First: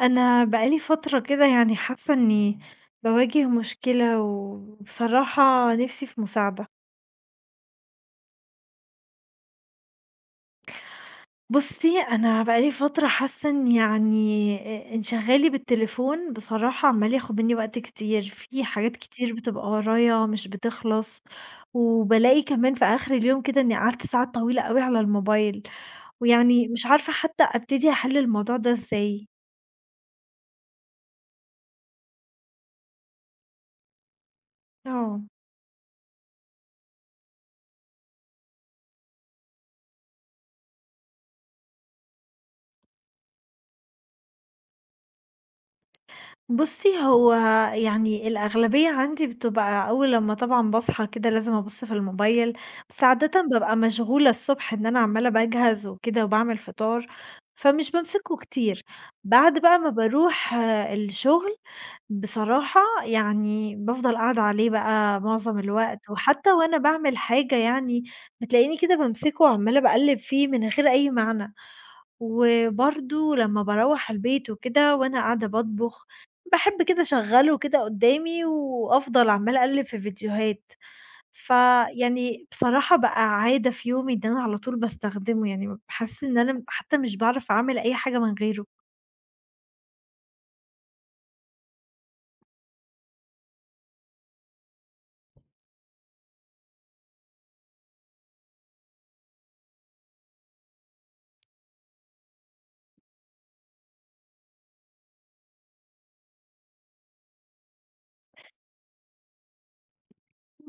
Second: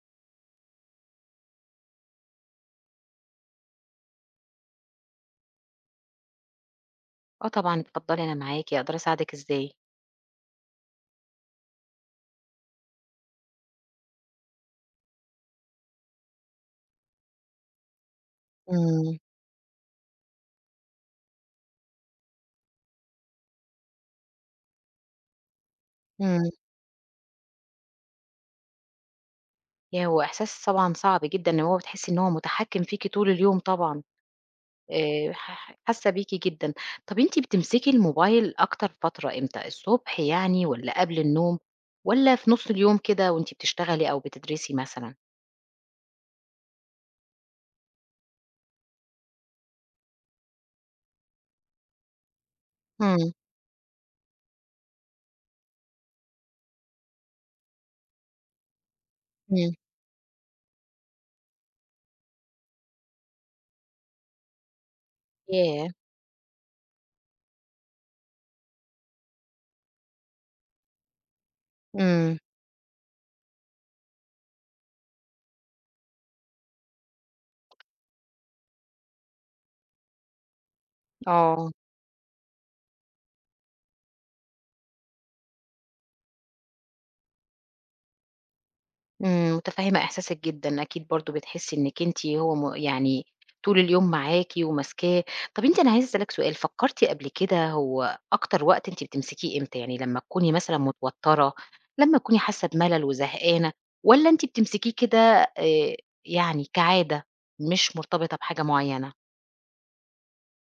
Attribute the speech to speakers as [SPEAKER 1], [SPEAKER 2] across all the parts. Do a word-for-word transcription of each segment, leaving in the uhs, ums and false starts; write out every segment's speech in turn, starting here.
[SPEAKER 1] انا بقالي فترة كده يعني حاسة اني بواجه مشكلة وبصراحة نفسي في مساعدة.
[SPEAKER 2] آه طبعًا، اتفضلي أنا معاكِ، أقدر أساعدِك إزاي؟
[SPEAKER 1] بصي انا بقالي فترة حاسة ان يعني انشغالي بالتليفون بصراحة عمال ياخد مني وقت كتير في حاجات
[SPEAKER 2] إمم،
[SPEAKER 1] كتير بتبقى ورايا مش بتخلص. وبلاقي كمان في اخر اليوم كده اني قعدت ساعات طويلة قوي على الموبايل.
[SPEAKER 2] إمم.
[SPEAKER 1] ويعني مش عارفة حتى ابتدي احل الموضوع ده ازاي.
[SPEAKER 2] ياه! هو إحساس طبعًا صعب جدًا إن هو بتحسّي إن هو متحكّم فيكِ طول اليوم طبعًا،
[SPEAKER 1] اه.
[SPEAKER 2] آآ ح ح حاسة بيكِ جدًا. طَب أنتِ بتمسكي الموبايل أكتر فترة إمتى، الصبح يعني والّا قبل النوم والّا في نُص اليوم كده وأنتِ بتشتغلي أو بتدرسي مثلًا؟
[SPEAKER 1] بُصّي، هو يعني الأغلبية عندي بتبقى أول لمّا طبعًا باصحى كده لازم أبُص في الموبايل، بس
[SPEAKER 2] إمم،
[SPEAKER 1] عادةً بابقى مشغولة الصبح إن أنا عمّالة باجهز وكده وباعمل فطار، فمش بامسكه كتير. بعد
[SPEAKER 2] إمم،
[SPEAKER 1] بقى ما باروح الشغل بصراحة يعني بافضل قاعدة عليه بقى معظم
[SPEAKER 2] ياه!
[SPEAKER 1] الوقت، وحتى وأنا باعمل حاجة يعني بتلاقيني كده بامسكه وعمّالة باقلِّب فيه من غير أي معنى.
[SPEAKER 2] إمم،
[SPEAKER 1] وبرضه لمّا باروّح البيت وكده وأنا قاعدة باطبخ، باحب كده أشغّله كده قدّامي وأفضل عمّالة أقلِّب في فيديوهات،
[SPEAKER 2] آه.
[SPEAKER 1] فيعني بصراحة بقى عادة في يومي إن أنا على طول باستخدمه، يعني باحس إن أنا حتى مش باعرف أعمل أي حاجة من غيره.
[SPEAKER 2] إمم، متفهمة إحساسِك جدًا، أكيد برضه بتحسي إنِّك أنتِ هو م يعني طول اليوم معاكِ وماسكاه. طَب أنتِ أنا عايزة أسألِك سؤال، فكرتِ قبل كده هو أكتر وقت أنتِ بتمسكيه إمتى؟ يعني لمّا تكوني مثلًا متوترة، لمّا تكوني حاسة بملل وزهقانة، والّا أنتِ بتمسكيه كده آآ، يعني كعادة مش مرتبطة بحاجة معيّنة؟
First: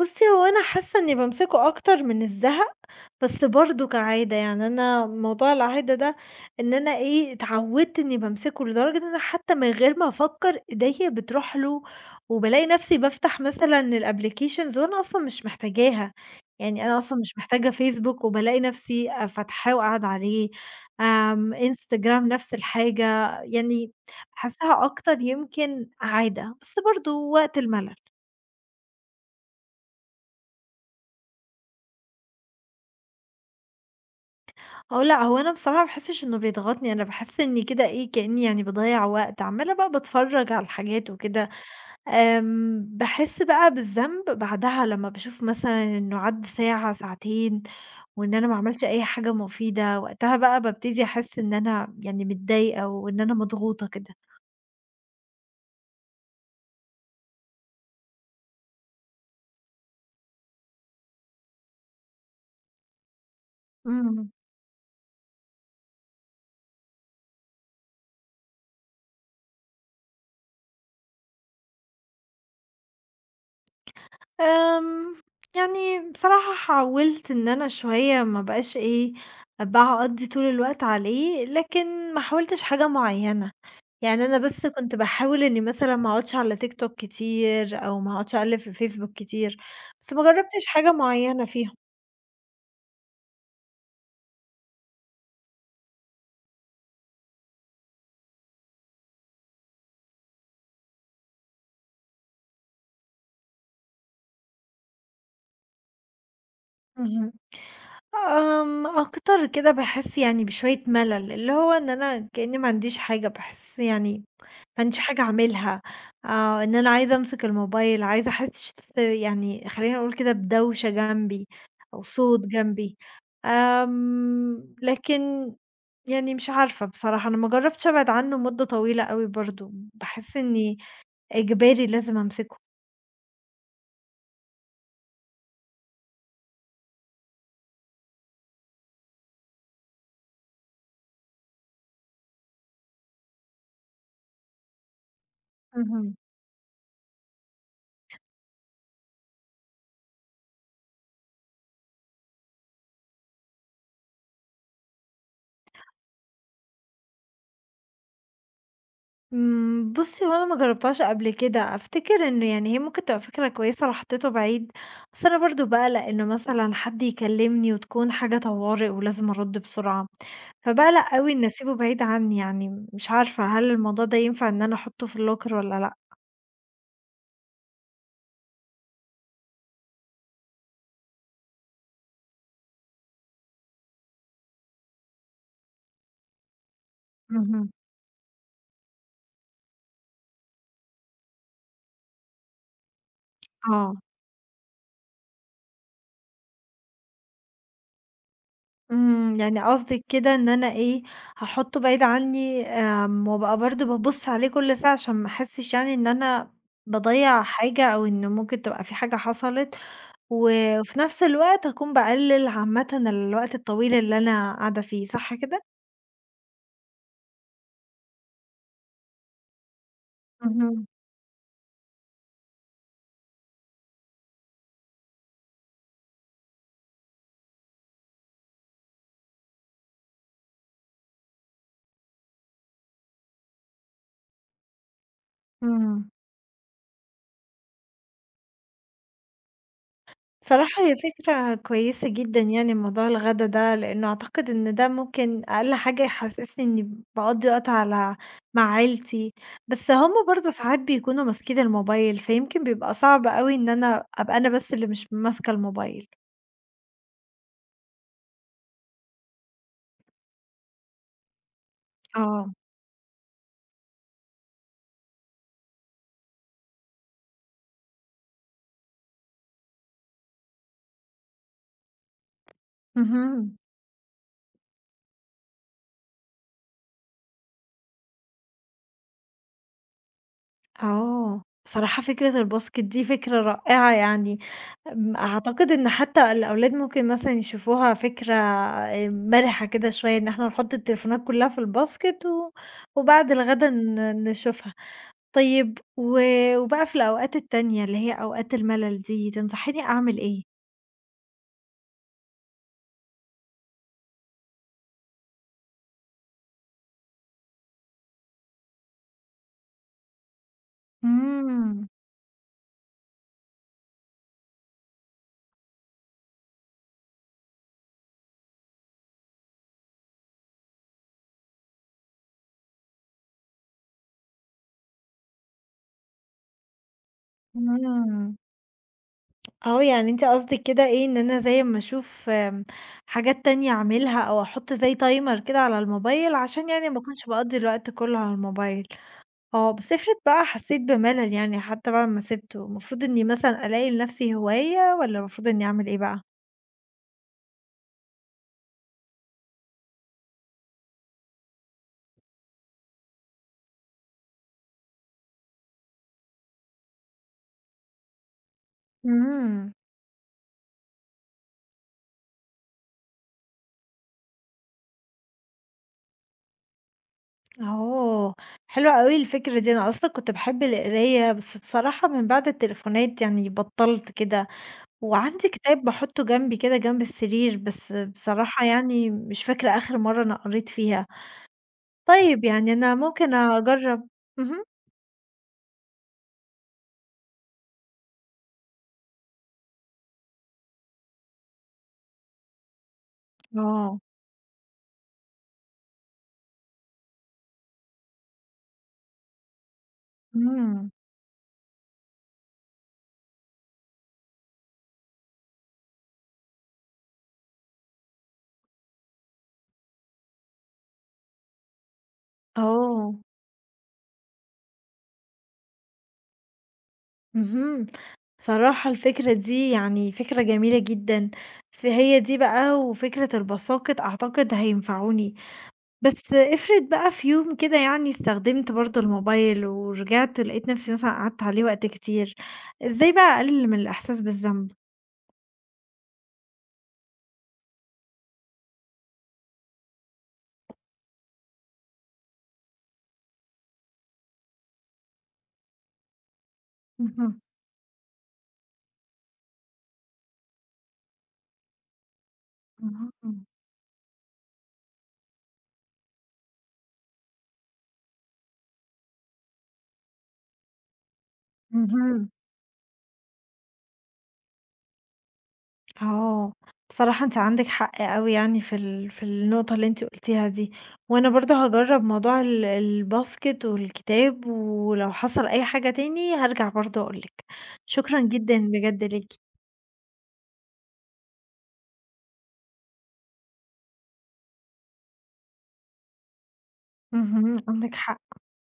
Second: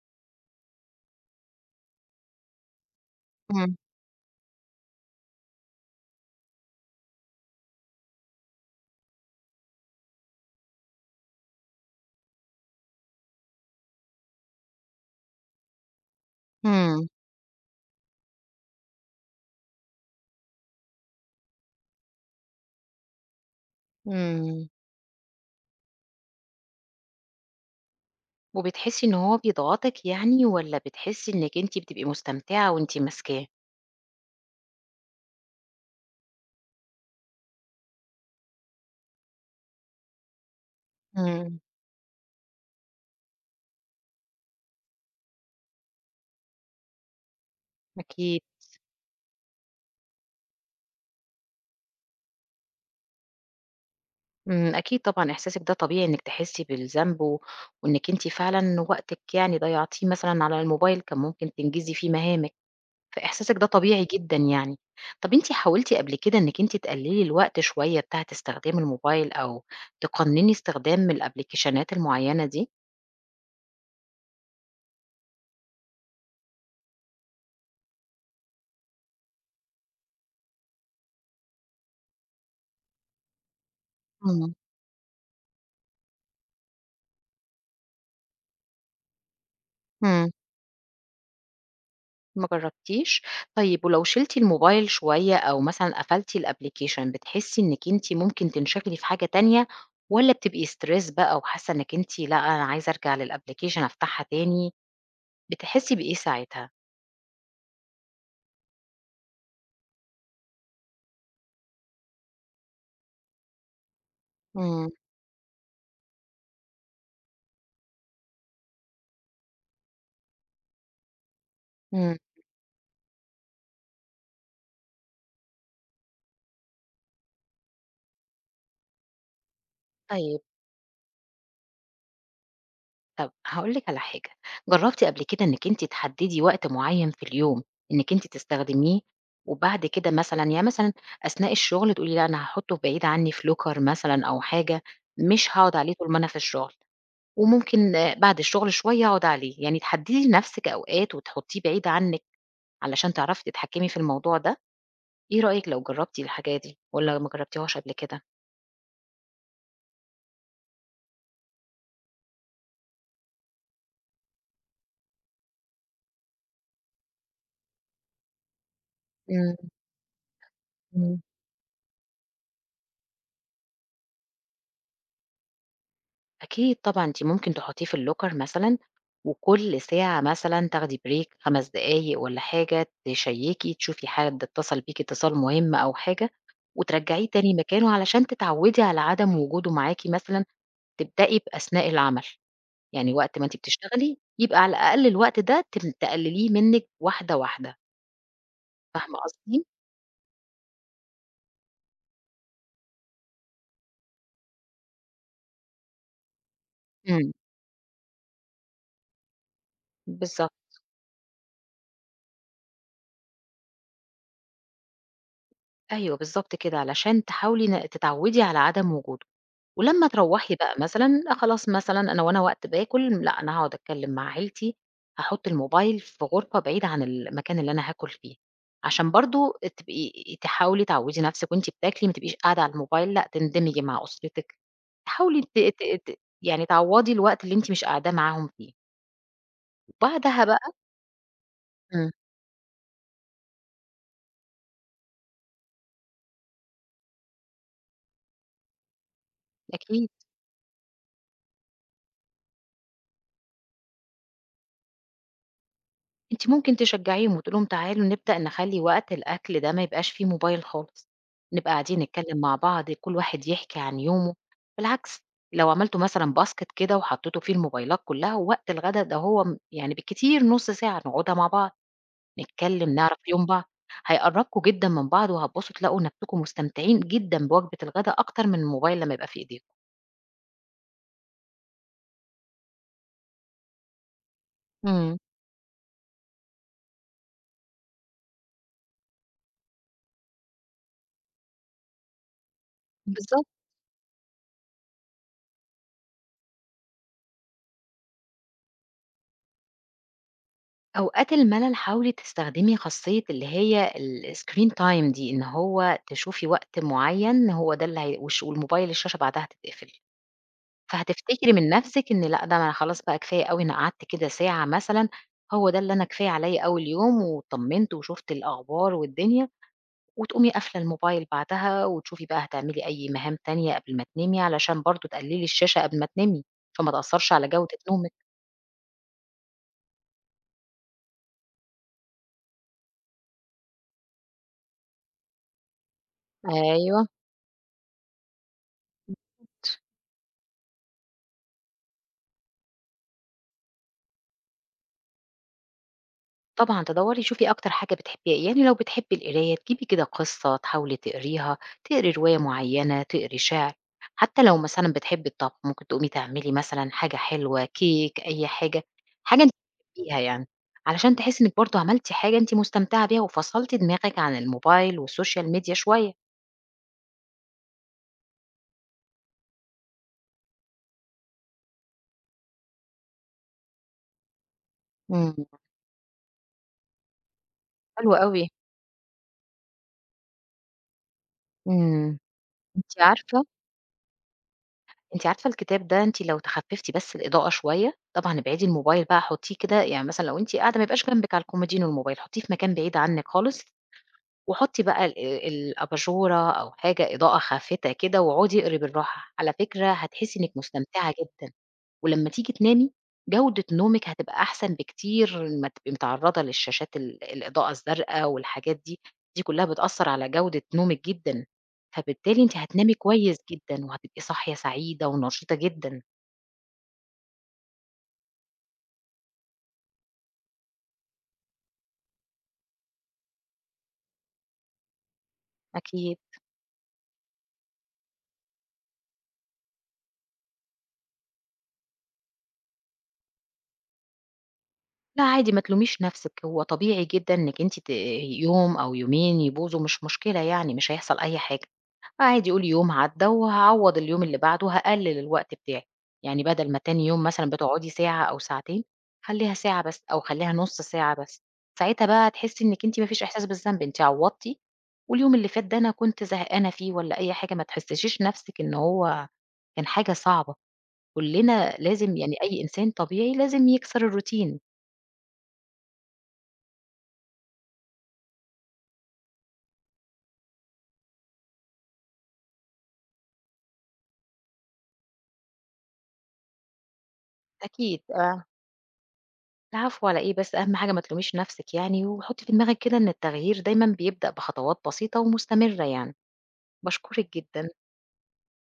[SPEAKER 1] بُصّي، هو أنا حاسة إني بامسكه أكتر من الزهق، بس
[SPEAKER 2] إمم،
[SPEAKER 1] برضه كعادة، يعني أنا موضوع العادة ده إن أنا إيه، اتعودت إني بامسكه لدرجة إن أنا حتى من غير ما أفكر إيديّا بتروح له، وبالاقي نفسي بافتح مثلًا الapplications وأنا أصلًا مش محتاجاها، يعني أنا
[SPEAKER 2] إمم،
[SPEAKER 1] أصلًا مش محتاجة Facebook وبالاقي نفسي آآ، فاتحاه وقاعدة عليه، آمم، إنستجرام نفس الحاجة، يعني
[SPEAKER 2] إمم،
[SPEAKER 1] باحسها أكتر يمكن عادة، بس برضه وقت الملل.
[SPEAKER 2] وبتحسي إن هو بيضغطِك يعني والّا بتحسي إنِّك أنتِ بتبقي مستمتعة وأنتِ ماسكاه؟
[SPEAKER 1] هو لأ، هو أنا بصراحة ما باحسّش إنه بيضغطني، أنا باحس إني كده إيه، كإني يعني باضيّع وقت، عمّالة بقى باتفرّج على الحاجات وكده،
[SPEAKER 2] إمم،
[SPEAKER 1] آمم باحس بقى بالذنب بعدها لمّا باشوف مثلًا إنه عدّى ساعة، ساعتين وإن
[SPEAKER 2] أكيد.
[SPEAKER 1] أنا ما عملتش أي حاجة مفيدة، وقتها بقى بابتدي أحس إن أنا يعني متضايقة وإن أنا مضغوطة كده.
[SPEAKER 2] إمم، أكيد طبعًا إحساسِك ده طبيعي إنِّك تحسّي بالذنب و وإنِّك أنتِ فعلًا وقتِك يعني ضيّعتيه مثلًا على الموبايل، كان ممكن تنجزي فيه مهامِك، فإحساسِك ده طبيعي
[SPEAKER 1] إمم.
[SPEAKER 2] جدًا يعني. طَب أنتِ حاولتِ قبل كده إنِّك أنتِ تقلّلي الوقت شوية بتاعة استخدام الموبايل أو تقنّني استخدام الأبليكيشنات المعيّنة دي؟
[SPEAKER 1] آمم، يعني بصراحة حاولت إن أنا شوية ما أبقاش إيه، باقضّي طول الوقت عليه، لكن ما حاولتش حاجة معيّنة، يعني أنا
[SPEAKER 2] إمم.
[SPEAKER 1] بس كنت باحاول إني مثلًا ما أقعدش على تيك توك كتير أو ما أقعدش أقلِّب في فيسبوك كتير، بس ما
[SPEAKER 2] إمم.
[SPEAKER 1] جرّبتش حاجة معيّنة فيهم.
[SPEAKER 2] ما جرّبتيش؟ طيب ولو شِلتِ الموبايل شوية أو مثلًا قفلتِ الapplication بتحسّي إنِّك أنتِ ممكن تنشغلي في حاجة تانية والّا بتبقي stress بقى وحاسّة إنِّك أنتِ لأ، أنا عايزة أرجع للapplication أفتحها تاني، بتحسّي بإيه ساعتها؟
[SPEAKER 1] اهم. آمم، أكتر كده باحس يعني بشوية ملل، اللي هو إن أنا كإني ما عنديش حاجة، باحس يعني ما
[SPEAKER 2] إمم،
[SPEAKER 1] عنديش حاجة أعملها، آه، إن أنا عايزة أمسك الموبايل، عايزة أحس يعني خلّينا نقول كده بدوشة جنبي أو
[SPEAKER 2] إمم.
[SPEAKER 1] صوت جنبي، آمم، لكن يعني مش عارفة بصراحة، أنا ما جرّبتش أبعد عنه مدة طويلة أوي برضه، باحس
[SPEAKER 2] طيب،
[SPEAKER 1] إني إجباري لازم أمسكه.
[SPEAKER 2] طَب هاقول لِك على حاجة، جرّبتِ قبل كده إنِّك أنتِ تحدّدي وقت معيّن في اليوم إنِّك أنتِ تستخدميه وبعد كده مثلًا يعني مثلًا أثناء الشغل تقولي لأ، أنا هاحُطّه بعيد عنّي في locker مثلًا أو حاجة، مش هاقعُد عليه طول
[SPEAKER 1] اهم.
[SPEAKER 2] ما أنا في الشغل. وممكن آه، بعد الشغل شوية أقعد عليه، يعني تحددي لنفسِك أوقات وتحطيه بعيد عنِك علشان تعرفي تتحكمي في الموضوع ده، إيه رأيك لو جربتِ الحاجة دي والّا ما جربتيهاش قبل كده؟
[SPEAKER 1] إمم، بُصّي هو أنا ما جرّبتهاش قبل كده، أفتكر إنه يعني هي ممكن تبقى فكرة كويسة لو حطيته بعيد، بس أنا برضه باقلق إنه مثلًا حد يكلمني وتكون حاجة طوارئ ولازم
[SPEAKER 2] إمم،
[SPEAKER 1] أرُد بسرعة، فباقلق
[SPEAKER 2] إمم.
[SPEAKER 1] أوي إني أسيبه بعيد عني يعني، مش عارفة هل الموضوع ده ينفع إن أنا أحطه في الlocker والّا لأ؟
[SPEAKER 2] أكيد طبعًا، أنتِ ممكن تحطيه في الlocker مثلًا وكل ساعة مثلًا تاخدي break خمس دقايق والّا حاجة، تشيكي تشوفي حد اتصل بيكِ اتصال مهم أو حاجة وترجعيه تاني
[SPEAKER 1] اهم.
[SPEAKER 2] مكانه علشان تتعودي على عدم وجوده معاكِ مثلًا، تبدئي بأثناء العمل. يعني وقت ما أنتِ
[SPEAKER 1] آه،
[SPEAKER 2] بتشتغلي، يبقى على الأقل الوقت ده تم تقلليه منِّك واحدة، واحدة، فاهمة
[SPEAKER 1] إمم، يعني
[SPEAKER 2] قصدي؟
[SPEAKER 1] قصدِك كده إن أنا إيه، هاحطه بعيد عني آمم، وأبقى برضه بابُص عليه كل ساعة عشان ما أحسش يعني إن أنا
[SPEAKER 2] إمم،
[SPEAKER 1] باضيّع حاجة أو إن ممكن تبقى في حاجة حصلت. و
[SPEAKER 2] بالضبط،
[SPEAKER 1] وفي نفس الوقت هاكون باقلل عامةً الوقت الطويل اللي أنا قاعدة فيه، صح كده؟
[SPEAKER 2] أيوه بالضبط كده، علشان تحاولي ن تتعودي على عدم وجوده، ولمّا تروّحي بقى
[SPEAKER 1] اهم،
[SPEAKER 2] مثلًا لأ خلاص مثلًا أنا وأنا وقت باكل، لأ أنا هاقعد أتكلم مع عيلتي، هاحط الموبايل في غرفة بعيدة عن المكان اللي أنا هاكل فيه، عشان برضه تبقي تحاولي تعودي نفسِك وأنتِ بتاكلي ما تبقيش قاعدة على الموبايل، لأ تندمجي مع أسرتِك، تحاولي ت
[SPEAKER 1] إمم.
[SPEAKER 2] ت ت يعني تعوضي الوقت اللي أنتِ مش قاعدة معاهم فيه. بعدها بقى
[SPEAKER 1] بصراحة هي فكرة كويسة
[SPEAKER 2] إمم.
[SPEAKER 1] جدًا يعني موضوع الغدا ده، لإنه أعتقد إن ده ممكن أقل حاجة يحسسني إني باقضّي وقت على مع عيلتي، بس
[SPEAKER 2] أكيد،
[SPEAKER 1] هُم برضه ساعات بيكونوا ماسكين الموبايل، فيمكن بيبقى صعب أوي إن أنا أبقى أنا بس اللي مش ماسكة الموبايل.
[SPEAKER 2] أنتِ ممكن تشجعيهم وتقولي لهم تعالوا نبدأ نخلّي وقت الأكل ده ما يبقاش فيه موبايل خالص، نبقى قاعدين نتكلم
[SPEAKER 1] آه،
[SPEAKER 2] مع بعض كل واحد يحكي عن يومه، بالعكس لو عملتوا مثلًا باسكت كده وحطيتوا فيه الموبايلات كلها ووقت الغدا ده هو م يعني بالكتير نُص ساعة نقعدها مع بعض، نتكلم نعرف يوم
[SPEAKER 1] اهم.
[SPEAKER 2] بعض، هيقرّبكم جدًا من بعض وهتبصوا تلاقوا نفسكم مستمتعين جدًا بوجبة الغدا أكتر من الموبايل لمّا يبقى في إيديكم.
[SPEAKER 1] آه، بصراحة فكرة الباسكت دي فكرة رائعة يعني، آمم،
[SPEAKER 2] إمم.
[SPEAKER 1] أعتقد إن حتى الأولاد ممكن مثلًا يشوفوها فكرة آآ، مرحة كده شوية إن إحنا نحط التليفونات كلها في الباسكت و وبعد
[SPEAKER 2] بالضبط.
[SPEAKER 1] الغدا ن نشوفها. طيب و وبقى في الأوقات التانية اللي هي أوقات الملل دي، تنصحيني أعمل إيه؟
[SPEAKER 2] أوقات الملل حاولي تستخدمي خاصية اللي هي الscreen time دي، إن هو تشوفي وقت معين هو ده اللي هي والش والموبايل الشاشة بعدها هتتقفل، فهتفتكري من
[SPEAKER 1] إمم،
[SPEAKER 2] نفسِك إن لأ، ده أنا خلاص بقى كفاية أوي أنا قعدت كده ساعة مثلًا، هو ده اللي أنا كفاية عليَّ أوي اليوم واتطمنت وشُفت الأخبار والدنيا، وتقومي قافلة الموبايل بعدها وتشوفي بقى هتعملي أي مهام تانية قبل ما تنامي، علشان برضه تقللي الشاشة قبل ما تنامي، فما تأثّرش على جودة نومِك.
[SPEAKER 1] إمم. آه، يعني أنتِ قصدِك كده إيه، إن أنا زي أمّا أشوف آمم، حاجات تانية أعملها أو أحُط زي timer كده على الموبايل عشان يعني ما
[SPEAKER 2] أيوه.
[SPEAKER 1] أكونش باقضّي الوقت كُلّه على الموبايل. آه، بس افرض بقى حسّيت بملل يعني حتى بعد ما سِبته، المفروض إنّي مثلًا ألاقي لنَفْسي هواية والّا المفروض إنّي أعمل إيه بقى؟
[SPEAKER 2] طبعًا تدوّري شوفي أكتر حاجة بتحبيها، إيه، يعني لو بتحبي القراية تجيبي كده قصة تحاولي تقريها، تقري رواية معيّنة، تقري شِعر، حتى لو مثلًا بتحبي الطبخ ممكن تقومي تعملي مثلًا حاجة حلوة، كيك، أي حاجة، حاجة أنتِ
[SPEAKER 1] إمم،
[SPEAKER 2] بتحبيها يعني، علشان تحسّي إنِّك برضه عملتِ حاجة أنتِ مستمتعة بيها وفصلتِ دماغِك عن الموبايل والسوشيال ميديا شوية.
[SPEAKER 1] أوه! حلوة أوي الفكرة دي، أنا أصلًا كنت باحب القراية، بس بصراحة من بعد التليفونات يعني بطّلت كده،
[SPEAKER 2] إمم.
[SPEAKER 1] وعندي كتاب باحطّه جنبي كده جنب السرير، بس
[SPEAKER 2] حلو أوي.
[SPEAKER 1] بصراحة يعني مش فاكرة آخر مرّة أنا قريت فيها.
[SPEAKER 2] إمم.
[SPEAKER 1] طيب يعني
[SPEAKER 2] أنتِ
[SPEAKER 1] أنا ممكن
[SPEAKER 2] عارفة
[SPEAKER 1] أجرّب. اهم،
[SPEAKER 2] أنتِ عارفة الكتاب ده أنتِ لو تخفّفتِ بس الإضاءة شوية، طبعًا ابعدي الموبايل بقى حُطّيه كده يعني مثلًا لو أنتِ قاعدة ما يبقاش جنبِك على الكومودينو الموبايل، حُطّيه في مكان بعيد عنِّك خالص،
[SPEAKER 1] آه،
[SPEAKER 2] وحُطّي بقى ال الأباجورة أو حاجة إضاءة خافتة كده واقعدي اقري بالراحة، على فكرة هتحسّي إنِّك
[SPEAKER 1] إمم،
[SPEAKER 2] مستمتعة جدًا. ولمّا تيجي تنامي، جودة نومِك هتبقى أحسن بكتير ما تبقي متعرّضة للشاشات ال الإضاءة الزرقا والحاجات دي، دي كلّها بتأثّر على جودة نومِك جدًا، فبالتالي أنتِ هتنامي
[SPEAKER 1] آه،
[SPEAKER 2] كويس جدًا وهتبقي صاحية سعيدة ونشيطة جدًا
[SPEAKER 1] اهم. بصراحة الفكرة دي يعني فكرة جميلة جدًا، فهي دي بقى وفكرة الباساكِت أعتقد هينفعوني،
[SPEAKER 2] أكيد.
[SPEAKER 1] بس افرض بقى في يوم كده يعني استخدمت برضه الموبايل ورجعت لقيت نفسي مثلًا قعدت عليه وقت كتير، إزاي بقى أقلل من الإحساس بالذنب؟
[SPEAKER 2] لأ عادي ما تلوميش نَفْسِك، هو طبيعي جدًا إنِّك أنتِ ت يوم أو يومين يبوظوا مش مشكلة يعني، مش هيحصل أي حاجة. عادي قولي يوم عدّى وهاعوّض اليوم اللي بعده، هاقلِّل الوقت بتاعي، يعني بدل ما تاني يوم
[SPEAKER 1] اهم.
[SPEAKER 2] مثلًا بتقعدي ساعة أو ساعتين، خلّيها ساعة بس أو خلّيها نُص ساعة بس، ساعتها بقى هتحسّي إنِّك أنتِ ما فيش إحساس
[SPEAKER 1] اهم،
[SPEAKER 2] بالذنب، أنتِ عوّضتِ واليوم اللي فات ده أنا كنت زهقانة فيه والّا أي حاجة، ما تحسّسيش نَفْسِك إن هو كان حاجة صعبة، كُلّنا لازم
[SPEAKER 1] اهم،
[SPEAKER 2] يعني أي إنسان طبيعي لازم يكسر الروتين
[SPEAKER 1] آه، بصراحة أنت عندِك حق أوي يعني في ال في النقطة اللي أنتِ قُلتيها دي، وأنا برضه هاجرّب موضوع ال الباسكت والكتاب، ولو حصل أي حاجة تاني هارجع برضه أقول لِك،
[SPEAKER 2] أكيد،
[SPEAKER 1] شكرًا
[SPEAKER 2] آه.
[SPEAKER 1] جدًا بجد ليكِ،
[SPEAKER 2] العفو على إيه بس، أهم حاجة ما تلوميش نَفْسِك يعني وحُطّي في دماغِك كده إن التغيير دايمًا بيبدأ بخطوات بسيطة ومستمرة يعني. باشكرِك
[SPEAKER 1] اهم،
[SPEAKER 2] جدًا.
[SPEAKER 1] عندِك حق.